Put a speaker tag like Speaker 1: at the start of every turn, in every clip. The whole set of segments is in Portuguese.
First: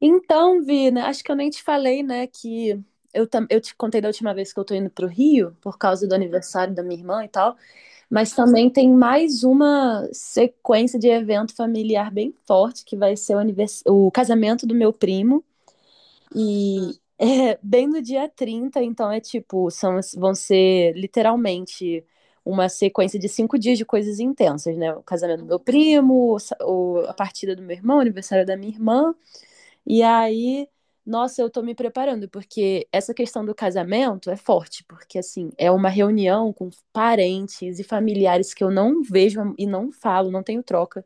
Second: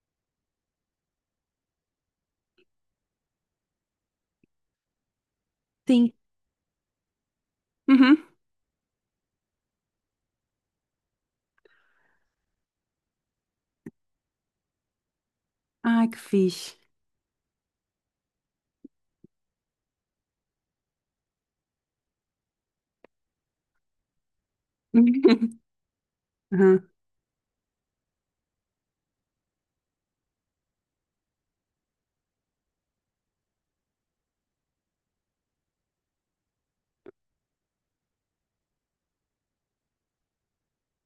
Speaker 1: Então, Vina, acho que eu nem te falei, né, que eu te contei da última vez que eu tô indo pro Rio, por causa
Speaker 2: Sim.
Speaker 1: do aniversário da minha irmã e tal,
Speaker 2: Uhum.
Speaker 1: mas também tem mais uma sequência de evento familiar bem forte, que vai ser o casamento do meu primo,
Speaker 2: Ai, que fixe.
Speaker 1: e é bem no dia 30. Então é tipo, são, vão ser literalmente uma sequência de 5 dias de coisas intensas, né? O casamento do meu primo,
Speaker 2: Uhum.
Speaker 1: a partida do meu irmão, o aniversário da minha irmã, e aí, nossa, eu tô me preparando, porque essa questão do casamento é forte, porque assim, é uma reunião com parentes e familiares que eu não vejo e não falo, não tenho troca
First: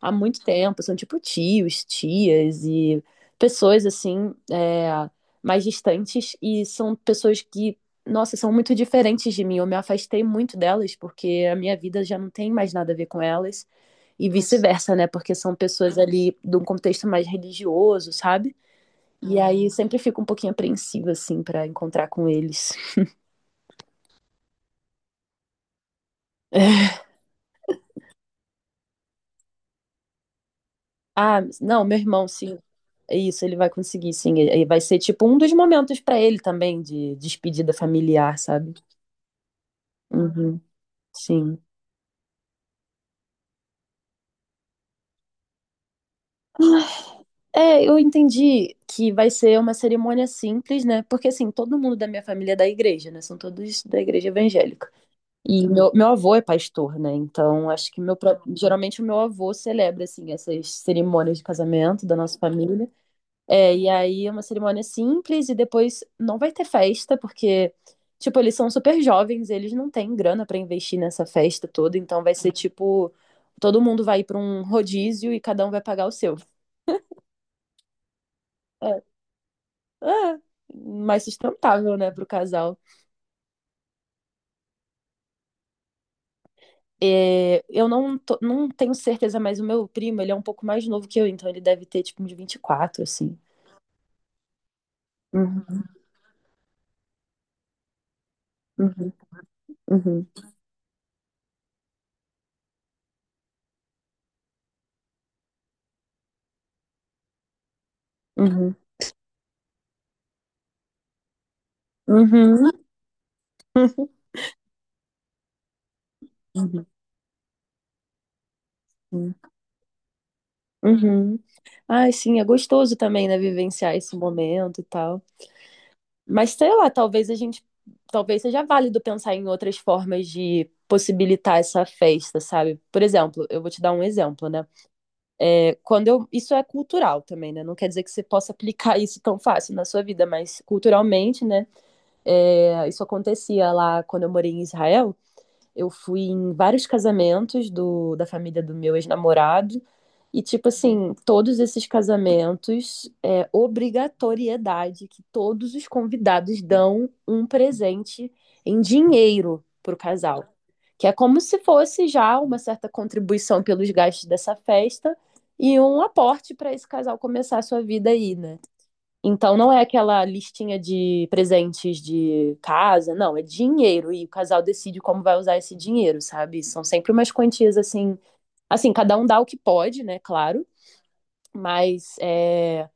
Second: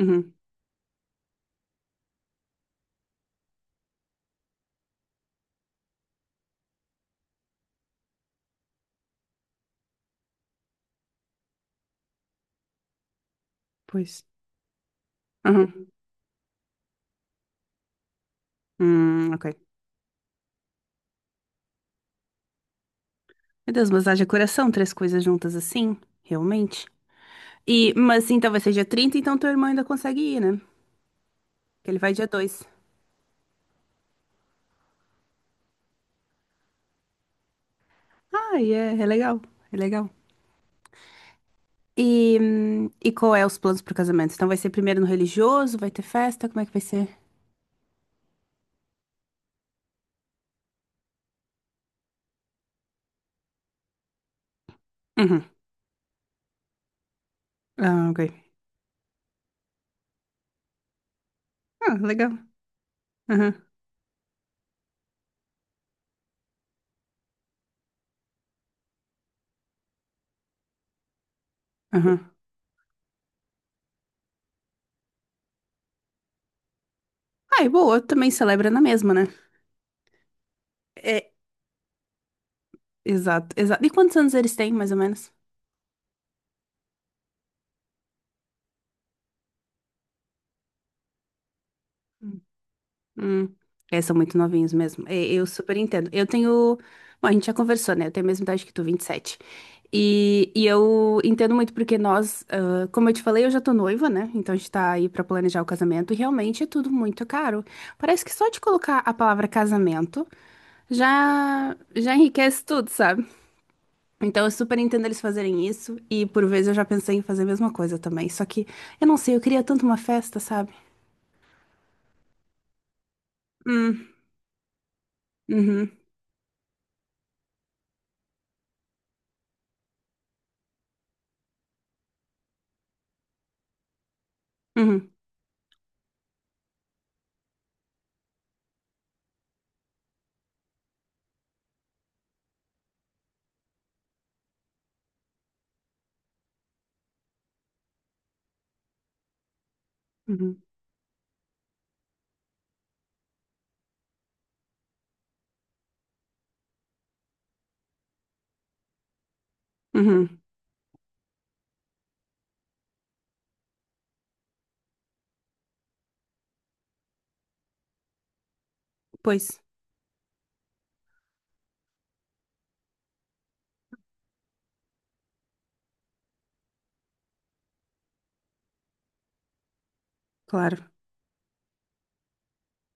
Speaker 1: há muito tempo, são tipo tios, tias e pessoas assim, mais distantes, e são pessoas que, nossa, são muito diferentes de mim. Eu me afastei muito delas porque a minha vida já não tem mais nada a ver com elas,
Speaker 2: Pois.
Speaker 1: e vice-versa, né? Porque são
Speaker 2: Uhum.
Speaker 1: pessoas ali de um contexto mais religioso, sabe? E
Speaker 2: Ok.
Speaker 1: aí sempre fico um pouquinho apreensiva, assim, pra encontrar com eles.
Speaker 2: Meu Deus, mas haja coração, três coisas juntas assim? Realmente? E, mas então vai ser dia 30, então teu irmão ainda consegue ir, né?
Speaker 1: Ah, não,
Speaker 2: Que ele
Speaker 1: meu
Speaker 2: vai dia
Speaker 1: irmão, sim.
Speaker 2: 2.
Speaker 1: Isso, ele vai conseguir, sim. E vai ser tipo um dos momentos pra ele também de despedida familiar,
Speaker 2: Ai,
Speaker 1: sabe?
Speaker 2: é, é legal. É legal.
Speaker 1: Uhum, sim.
Speaker 2: E qual é os planos pro casamento? Então vai ser primeiro no religioso, vai ter festa, como é que vai ser?
Speaker 1: É, eu entendi que vai ser uma cerimônia simples, né? Porque assim, todo mundo da minha família é da igreja, né? São todos da igreja evangélica.
Speaker 2: Uhum.
Speaker 1: E meu avô é pastor, né? Então, acho que
Speaker 2: Ah, ok.
Speaker 1: geralmente o meu avô celebra assim essas cerimônias de
Speaker 2: Ah,
Speaker 1: casamento da nossa
Speaker 2: legal.
Speaker 1: família.
Speaker 2: Uhum.
Speaker 1: É, e aí é uma cerimônia simples e depois não vai ter festa, porque, tipo, eles são super jovens, eles não têm grana pra investir nessa festa toda, então
Speaker 2: Uhum.
Speaker 1: vai ser tipo, todo mundo vai para um rodízio e cada um vai pagar o seu.
Speaker 2: Ai, boa, também celebra na
Speaker 1: É,
Speaker 2: mesma, né?
Speaker 1: é, mais
Speaker 2: É,
Speaker 1: sustentável, né, pro casal.
Speaker 2: exato, exato. E quantos anos eles têm, mais ou menos?
Speaker 1: É, eu não, tô- não tenho certeza, mas o meu primo, ele é um pouco mais novo que eu, então ele deve ter, tipo, uns 24 assim.
Speaker 2: Hum, É, são muito novinhos mesmo. É, eu super
Speaker 1: Uhum,
Speaker 2: entendo. Eu tenho. Bom, a gente já conversou, né? Eu tenho a mesma idade que tu,
Speaker 1: uhum,
Speaker 2: 27.
Speaker 1: uhum,
Speaker 2: E, sete. E eu entendo muito porque nós, ah, como eu te falei, eu já tô noiva, né? Então a gente tá aí pra planejar o casamento e realmente é tudo muito caro. Parece que só de
Speaker 1: uhum,
Speaker 2: colocar a palavra casamento já enriquece
Speaker 1: uhum,
Speaker 2: tudo, sabe? Então eu super entendo eles fazerem isso e por vezes eu já
Speaker 1: uhum,
Speaker 2: pensei em fazer a mesma coisa também. Só que eu não
Speaker 1: uhum,
Speaker 2: sei, eu queria tanto uma festa, sabe?
Speaker 1: uhum. Ai, sim, é gostoso também, né, vivenciar
Speaker 2: Hum,
Speaker 1: esse momento e tal.
Speaker 2: uhum,
Speaker 1: Mas sei lá, talvez seja válido pensar em outras formas de possibilitar essa festa, sabe? Por exemplo, eu vou te dar um exemplo, né?
Speaker 2: uhum,
Speaker 1: É, quando eu, isso é cultural também, né? Não quer dizer que você possa aplicar isso tão fácil na sua vida, mas culturalmente, né? É, isso acontecia lá quando eu morei em Israel. Eu fui em vários casamentos do, da família do meu ex-namorado. E,
Speaker 2: uhum,
Speaker 1: tipo assim, todos esses casamentos é obrigatoriedade que todos os convidados dão um presente em dinheiro pro
Speaker 2: uhum.
Speaker 1: casal. Que é como se fosse já uma certa contribuição pelos gastos dessa festa e um aporte para esse casal começar a sua vida aí, né?
Speaker 2: Pois,
Speaker 1: Então não é aquela listinha de presentes de casa, não, é dinheiro e o casal decide como vai usar esse dinheiro, sabe? São sempre umas quantias assim, cada um dá o que pode, né, claro,
Speaker 2: claro.
Speaker 1: mas é,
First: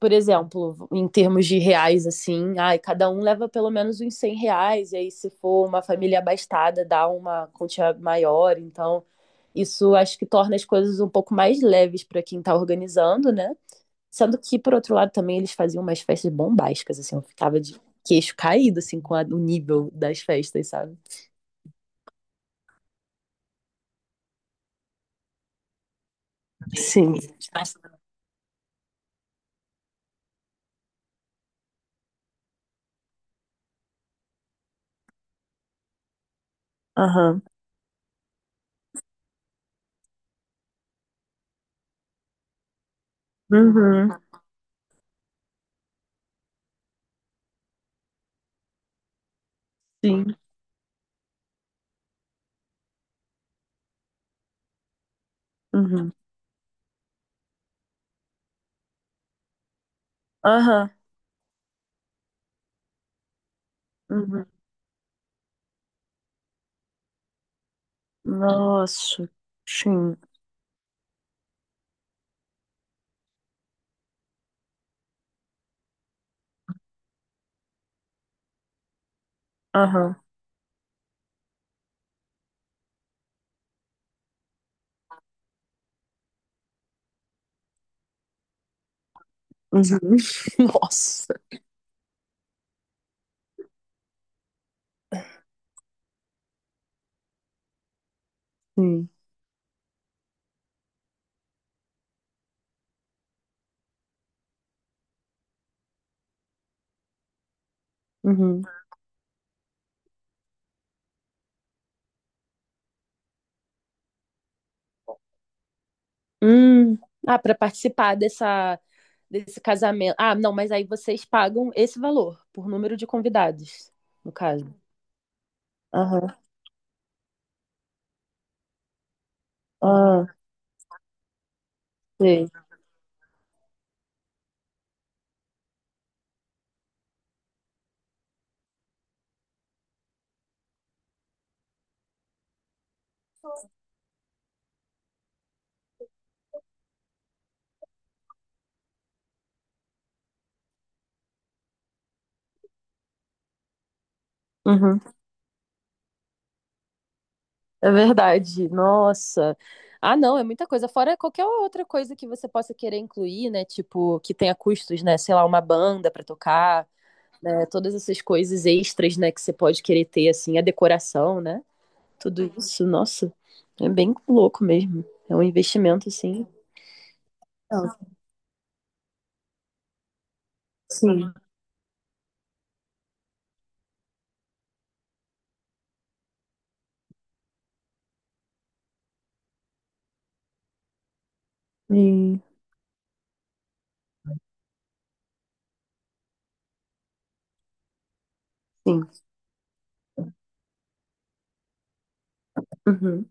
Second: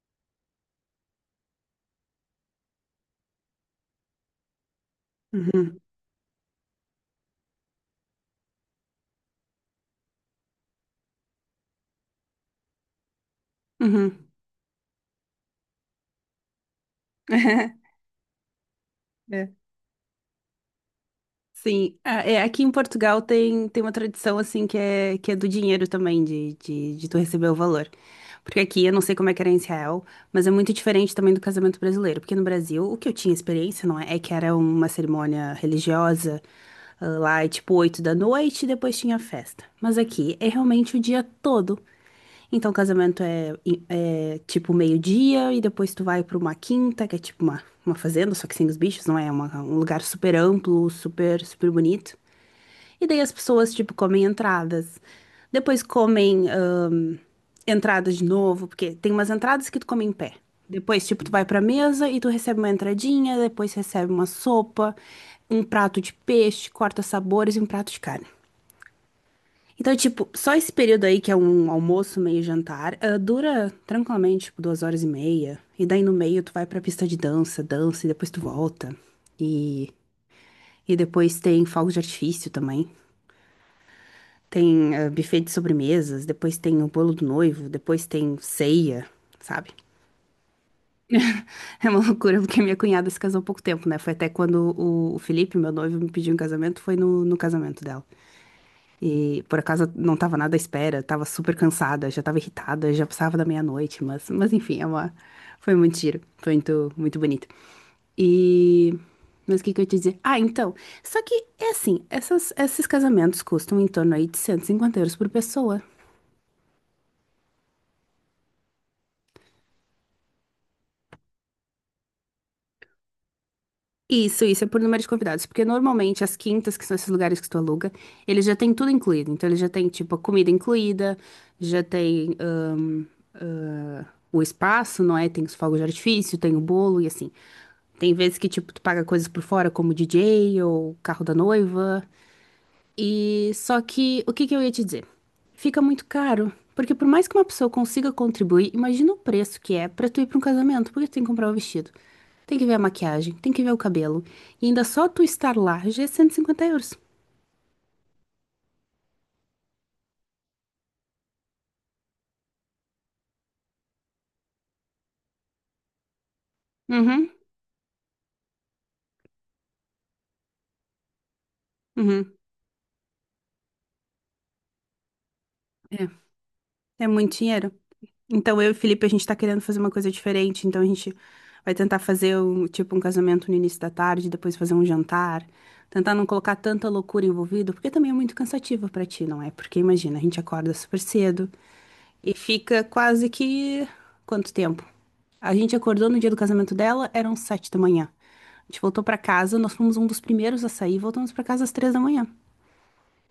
Speaker 1: por exemplo, em termos de reais assim, ai, cada um leva pelo menos uns 100 reais e aí se for
Speaker 2: Uhum,
Speaker 1: uma família abastada dá uma quantia maior, então isso acho que torna as coisas um pouco mais leves para quem está organizando, né?
Speaker 2: uhum.
Speaker 1: Sendo que, por outro lado, também eles faziam umas festas bombásticas, assim, eu ficava de queixo caído, assim, com o
Speaker 2: É.
Speaker 1: nível das festas, sabe?
Speaker 2: Sim, ah, é, aqui em Portugal tem uma tradição assim que é, do dinheiro também, de tu
Speaker 1: Sim.
Speaker 2: receber o valor. Porque aqui, eu não sei como é que era em Israel, mas é muito diferente também do casamento brasileiro. Porque no Brasil, o que eu tinha experiência, não é? É que era uma cerimônia religiosa, ah,
Speaker 1: Aham.
Speaker 2: lá é tipo 8 da noite e depois tinha festa. Mas aqui é realmente o dia todo. Então, o casamento é,
Speaker 1: Uhum.
Speaker 2: é tipo meio-dia e depois tu vai pra uma quinta, que é tipo uma fazenda, só que sem os bichos, não é? É um lugar super
Speaker 1: Sim.
Speaker 2: amplo, super, super bonito. E daí as pessoas, tipo, comem entradas. Depois
Speaker 1: Uhum.
Speaker 2: comem entradas de novo, porque tem umas entradas que tu come em pé.
Speaker 1: Aham.
Speaker 2: Depois, tipo, tu vai pra mesa e tu recebe uma entradinha, depois recebe uma
Speaker 1: Uhum.
Speaker 2: sopa, um prato de peixe, corta sabores e um prato de carne.
Speaker 1: Nossa.
Speaker 2: Então,
Speaker 1: Sim.
Speaker 2: tipo, só esse período aí, que é um almoço, meio jantar, ah, dura tranquilamente, tipo, 2 horas e meia. E daí no meio tu vai pra pista de dança, dança e depois tu volta. E,
Speaker 1: Aham.
Speaker 2: e depois tem fogos de artifício também. Tem ah, buffet de sobremesas, depois tem o bolo do noivo, depois tem ceia, sabe?
Speaker 1: Uhum. Nossa.
Speaker 2: É uma loucura, porque minha cunhada se casou há pouco tempo, né? Foi até quando o Felipe, meu noivo, me pediu em casamento, foi no casamento dela.
Speaker 1: Sim.
Speaker 2: E por acaso não tava nada à espera, tava super cansada, já tava irritada, já passava da meia-noite, mas enfim, foi muito giro, foi muito, muito bonito.
Speaker 1: Uhum.
Speaker 2: E. Mas o que que eu ia te dizer? Ah, então. Só que é assim, esses casamentos custam em torno aí de 150 euros por pessoa.
Speaker 1: Hum. Ah, para participar desse casamento. Ah, não, mas aí vocês pagam esse valor por número de convidados, no
Speaker 2: Isso é
Speaker 1: caso.
Speaker 2: por número de convidados, porque normalmente
Speaker 1: Aham.
Speaker 2: as quintas, que são esses lugares que tu aluga, eles já têm tudo incluído. Então, eles já têm, tipo, a
Speaker 1: Ah,
Speaker 2: comida incluída, já tem
Speaker 1: sei.
Speaker 2: ah, o espaço, não é? Tem os fogos de artifício, tem o bolo e assim. Tem vezes que, tipo, tu paga coisas por fora, como DJ ou carro da noiva. E só que o que que eu ia te dizer? Fica muito caro, porque por mais que uma pessoa consiga contribuir, imagina o preço que é pra tu ir pra um casamento, porque tu tem que comprar o vestido, tem que ver a maquiagem, tem que ver o cabelo, e ainda
Speaker 1: Uhum.
Speaker 2: só tu estar lá já é 150 euros.
Speaker 1: É verdade. Nossa. Ah, não, é muita coisa. Fora qualquer outra coisa que você possa querer incluir, né? Tipo, que tenha custos, né? Sei lá, uma banda pra tocar,
Speaker 2: Uhum,
Speaker 1: é, todas essas coisas extras, né? Que você pode querer ter, assim, a decoração, né?
Speaker 2: uhum.
Speaker 1: Tudo isso, nossa, é bem louco mesmo. É um investimento,
Speaker 2: É,
Speaker 1: assim.
Speaker 2: é muito dinheiro.
Speaker 1: Não,
Speaker 2: Então, eu e o Felipe, a gente tá querendo fazer uma coisa diferente, então a gente
Speaker 1: sim,
Speaker 2: vai tentar fazer um, tipo um casamento no início da tarde, depois fazer um jantar, tentar não colocar tanta loucura envolvida, porque também é muito cansativo pra ti, não é? Porque imagina, a gente acorda super cedo e
Speaker 1: E-
Speaker 2: fica quase que quanto tempo? A gente acordou no dia do casamento dela, eram 7 da manhã. A gente voltou
Speaker 1: sim.
Speaker 2: pra casa, nós fomos um dos primeiros a sair, voltamos pra casa às 3 da manhã.
Speaker 1: Uhum,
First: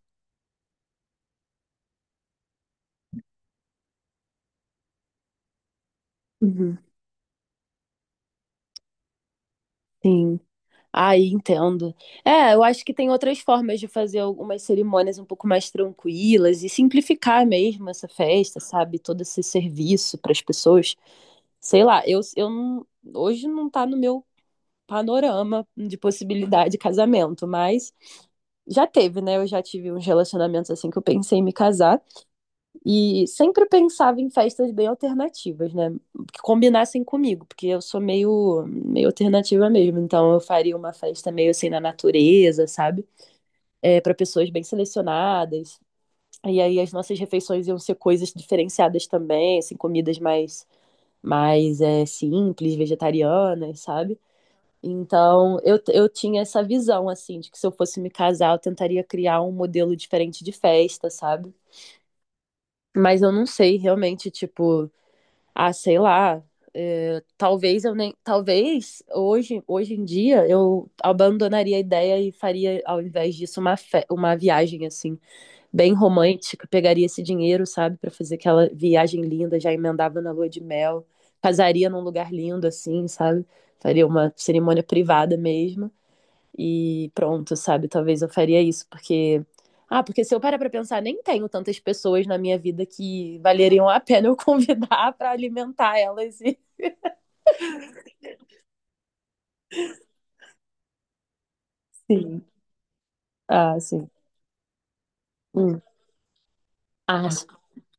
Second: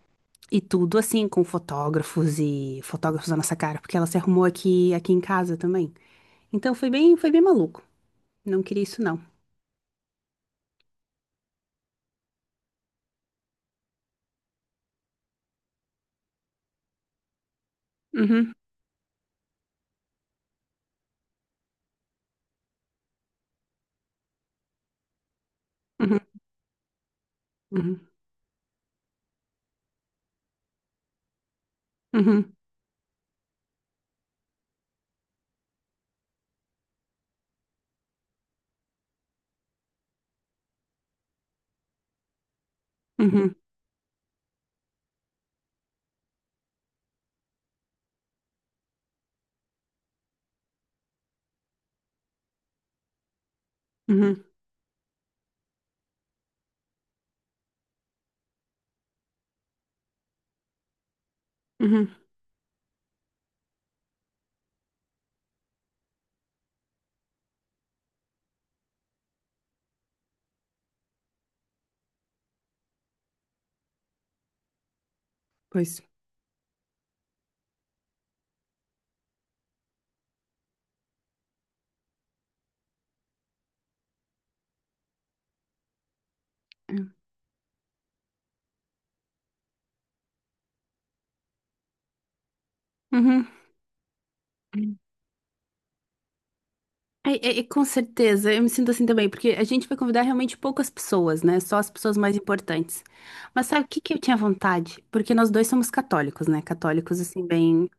Speaker 2: E tudo assim, com fotógrafos e fotógrafos na nossa cara, porque ela se arrumou aqui, aqui em casa também. Então
Speaker 1: uhum,
Speaker 2: foi bem maluco. Não queria isso, não.
Speaker 1: sim. Ah, entendo. É, eu acho que tem outras formas de fazer algumas cerimônias um pouco mais tranquilas e simplificar mesmo essa
Speaker 2: Uhum,
Speaker 1: festa, sabe? Todo esse serviço para as pessoas. Sei lá, eu não, hoje não tá no meu panorama de
Speaker 2: uhum,
Speaker 1: possibilidade de casamento, mas
Speaker 2: uhum,
Speaker 1: já teve, né? Eu já tive uns relacionamentos assim que eu pensei em me casar.
Speaker 2: uhum,
Speaker 1: E sempre pensava em festas bem alternativas, né? Que combinassem comigo, porque eu sou meio alternativa mesmo. Então eu faria uma festa meio assim na natureza, sabe?
Speaker 2: uhum,
Speaker 1: É, para pessoas bem selecionadas. E aí as nossas refeições iam ser coisas diferenciadas também, assim, comidas mais, é, simples, vegetarianas, sabe?
Speaker 2: uhum,
Speaker 1: Então eu tinha essa visão, assim, de que se eu fosse me casar, eu tentaria criar um modelo diferente de festa, sabe?
Speaker 2: uhum.
Speaker 1: Mas eu não sei realmente, tipo. Ah, sei lá. Eh, talvez eu nem. Talvez hoje em dia eu abandonaria a ideia e faria, ao invés disso, uma viagem assim,
Speaker 2: Pois.
Speaker 1: bem romântica. Pegaria esse dinheiro, sabe, para fazer aquela viagem linda, já emendava na lua de mel, casaria num lugar lindo, assim, sabe? Faria uma cerimônia privada mesmo. E
Speaker 2: É.
Speaker 1: pronto, sabe? Talvez eu faria isso, porque. Ah, porque se eu parar pra pensar, nem tenho tantas pessoas na minha vida que
Speaker 2: Uhum.
Speaker 1: valeriam a pena eu convidar pra alimentar elas. E...
Speaker 2: É, com certeza, eu me sinto assim também, porque a gente vai convidar realmente poucas pessoas, né? Só as pessoas mais
Speaker 1: Sim.
Speaker 2: importantes. Mas
Speaker 1: Ah,
Speaker 2: sabe o que
Speaker 1: sim.
Speaker 2: que eu tinha vontade? Porque nós dois
Speaker 1: Hum.
Speaker 2: somos católicos, né? Católicos,
Speaker 1: Ah,
Speaker 2: assim, bem.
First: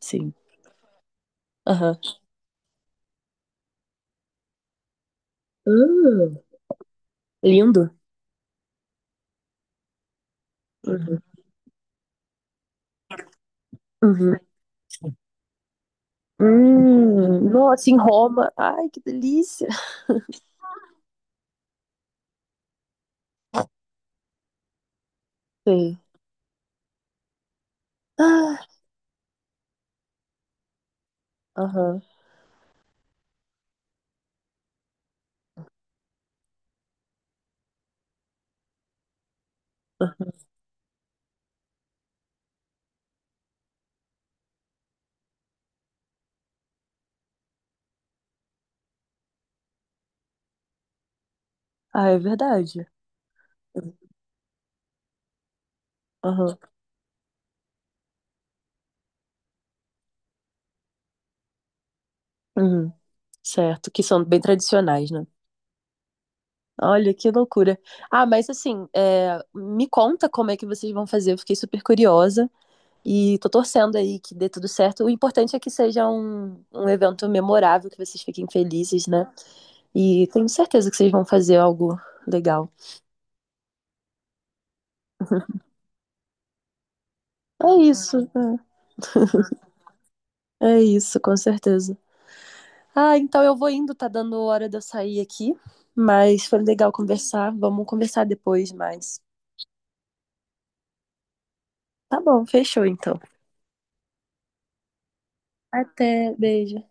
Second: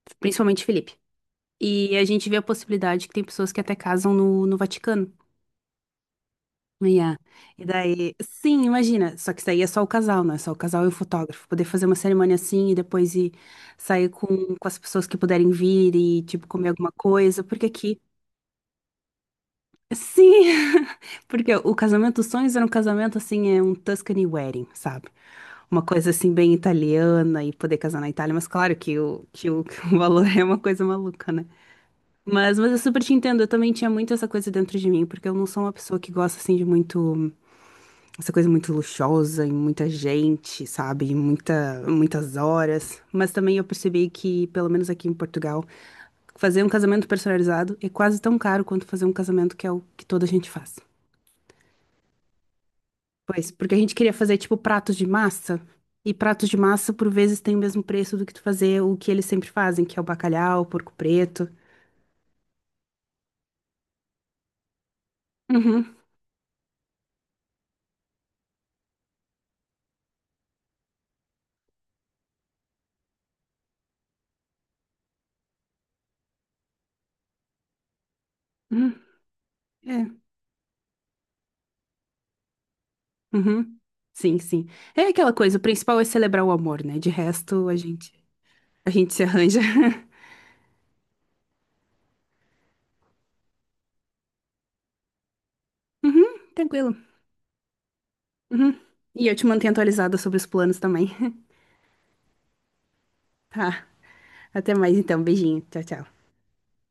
Speaker 1: sim.
Speaker 2: Principalmente Felipe. E
Speaker 1: Aham.
Speaker 2: a gente vê a possibilidade que tem pessoas que até casam no Vaticano.
Speaker 1: Hum,
Speaker 2: Yeah. E
Speaker 1: lindo.
Speaker 2: daí, sim, imagina, só que isso aí é só o casal, não é só o casal e o
Speaker 1: Uhum.
Speaker 2: fotógrafo. Poder fazer uma cerimônia assim e depois ir sair com,
Speaker 1: Uhum.
Speaker 2: com as pessoas que puderem vir e, tipo, comer alguma coisa, porque
Speaker 1: Nossa, em
Speaker 2: aqui,
Speaker 1: Roma. Ai, que delícia.
Speaker 2: sim, porque o casamento dos sonhos era um casamento, assim, é um Tuscany wedding, sabe? Uma
Speaker 1: Sei.
Speaker 2: coisa, assim, bem italiana e poder casar na Itália, mas
Speaker 1: Ah,
Speaker 2: claro que o, que o valor é uma coisa maluca, né?
Speaker 1: aham.
Speaker 2: Mas eu super te entendo, eu também tinha muito essa coisa dentro de mim, porque eu não sou uma pessoa que gosta, assim, de muito essa coisa muito luxuosa e muita gente, sabe? E muitas horas. Mas também eu percebi que, pelo menos aqui em Portugal, fazer um casamento personalizado é quase tão caro quanto fazer um casamento que é o que toda a gente faz.
Speaker 1: Ah, é verdade.
Speaker 2: Pois, porque a gente queria fazer tipo pratos de massa. E pratos de
Speaker 1: Aham.
Speaker 2: massa, por vezes, tem o mesmo preço do que tu fazer o que eles sempre fazem, que é o bacalhau, o porco preto.
Speaker 1: Uhum. Certo, que são bem tradicionais, né?
Speaker 2: Uhum,
Speaker 1: Olha, que loucura. Ah, mas assim, é, me conta como é que vocês vão fazer. Eu fiquei super curiosa e tô torcendo aí que dê tudo certo. O importante é que seja um evento memorável, que vocês fiquem
Speaker 2: uhum,
Speaker 1: felizes, né?
Speaker 2: é,
Speaker 1: E tenho certeza que vocês vão fazer algo legal.
Speaker 2: uhum. Sim, sim. É aquela coisa, o principal é celebrar o amor, né? De resto,
Speaker 1: É
Speaker 2: a gente,
Speaker 1: isso,
Speaker 2: a gente se arranja.
Speaker 1: é isso, com certeza. Ah, então eu vou indo, tá dando hora de eu sair aqui, mas foi legal
Speaker 2: Tranquilo.
Speaker 1: conversar. Vamos conversar depois
Speaker 2: Uhum.
Speaker 1: mais.
Speaker 2: E eu te mantenho atualizada sobre os planos também.
Speaker 1: Tá bom, fechou então.
Speaker 2: Tá. Até mais então. Beijinho. Tchau, tchau.
Speaker 1: Até, beijo.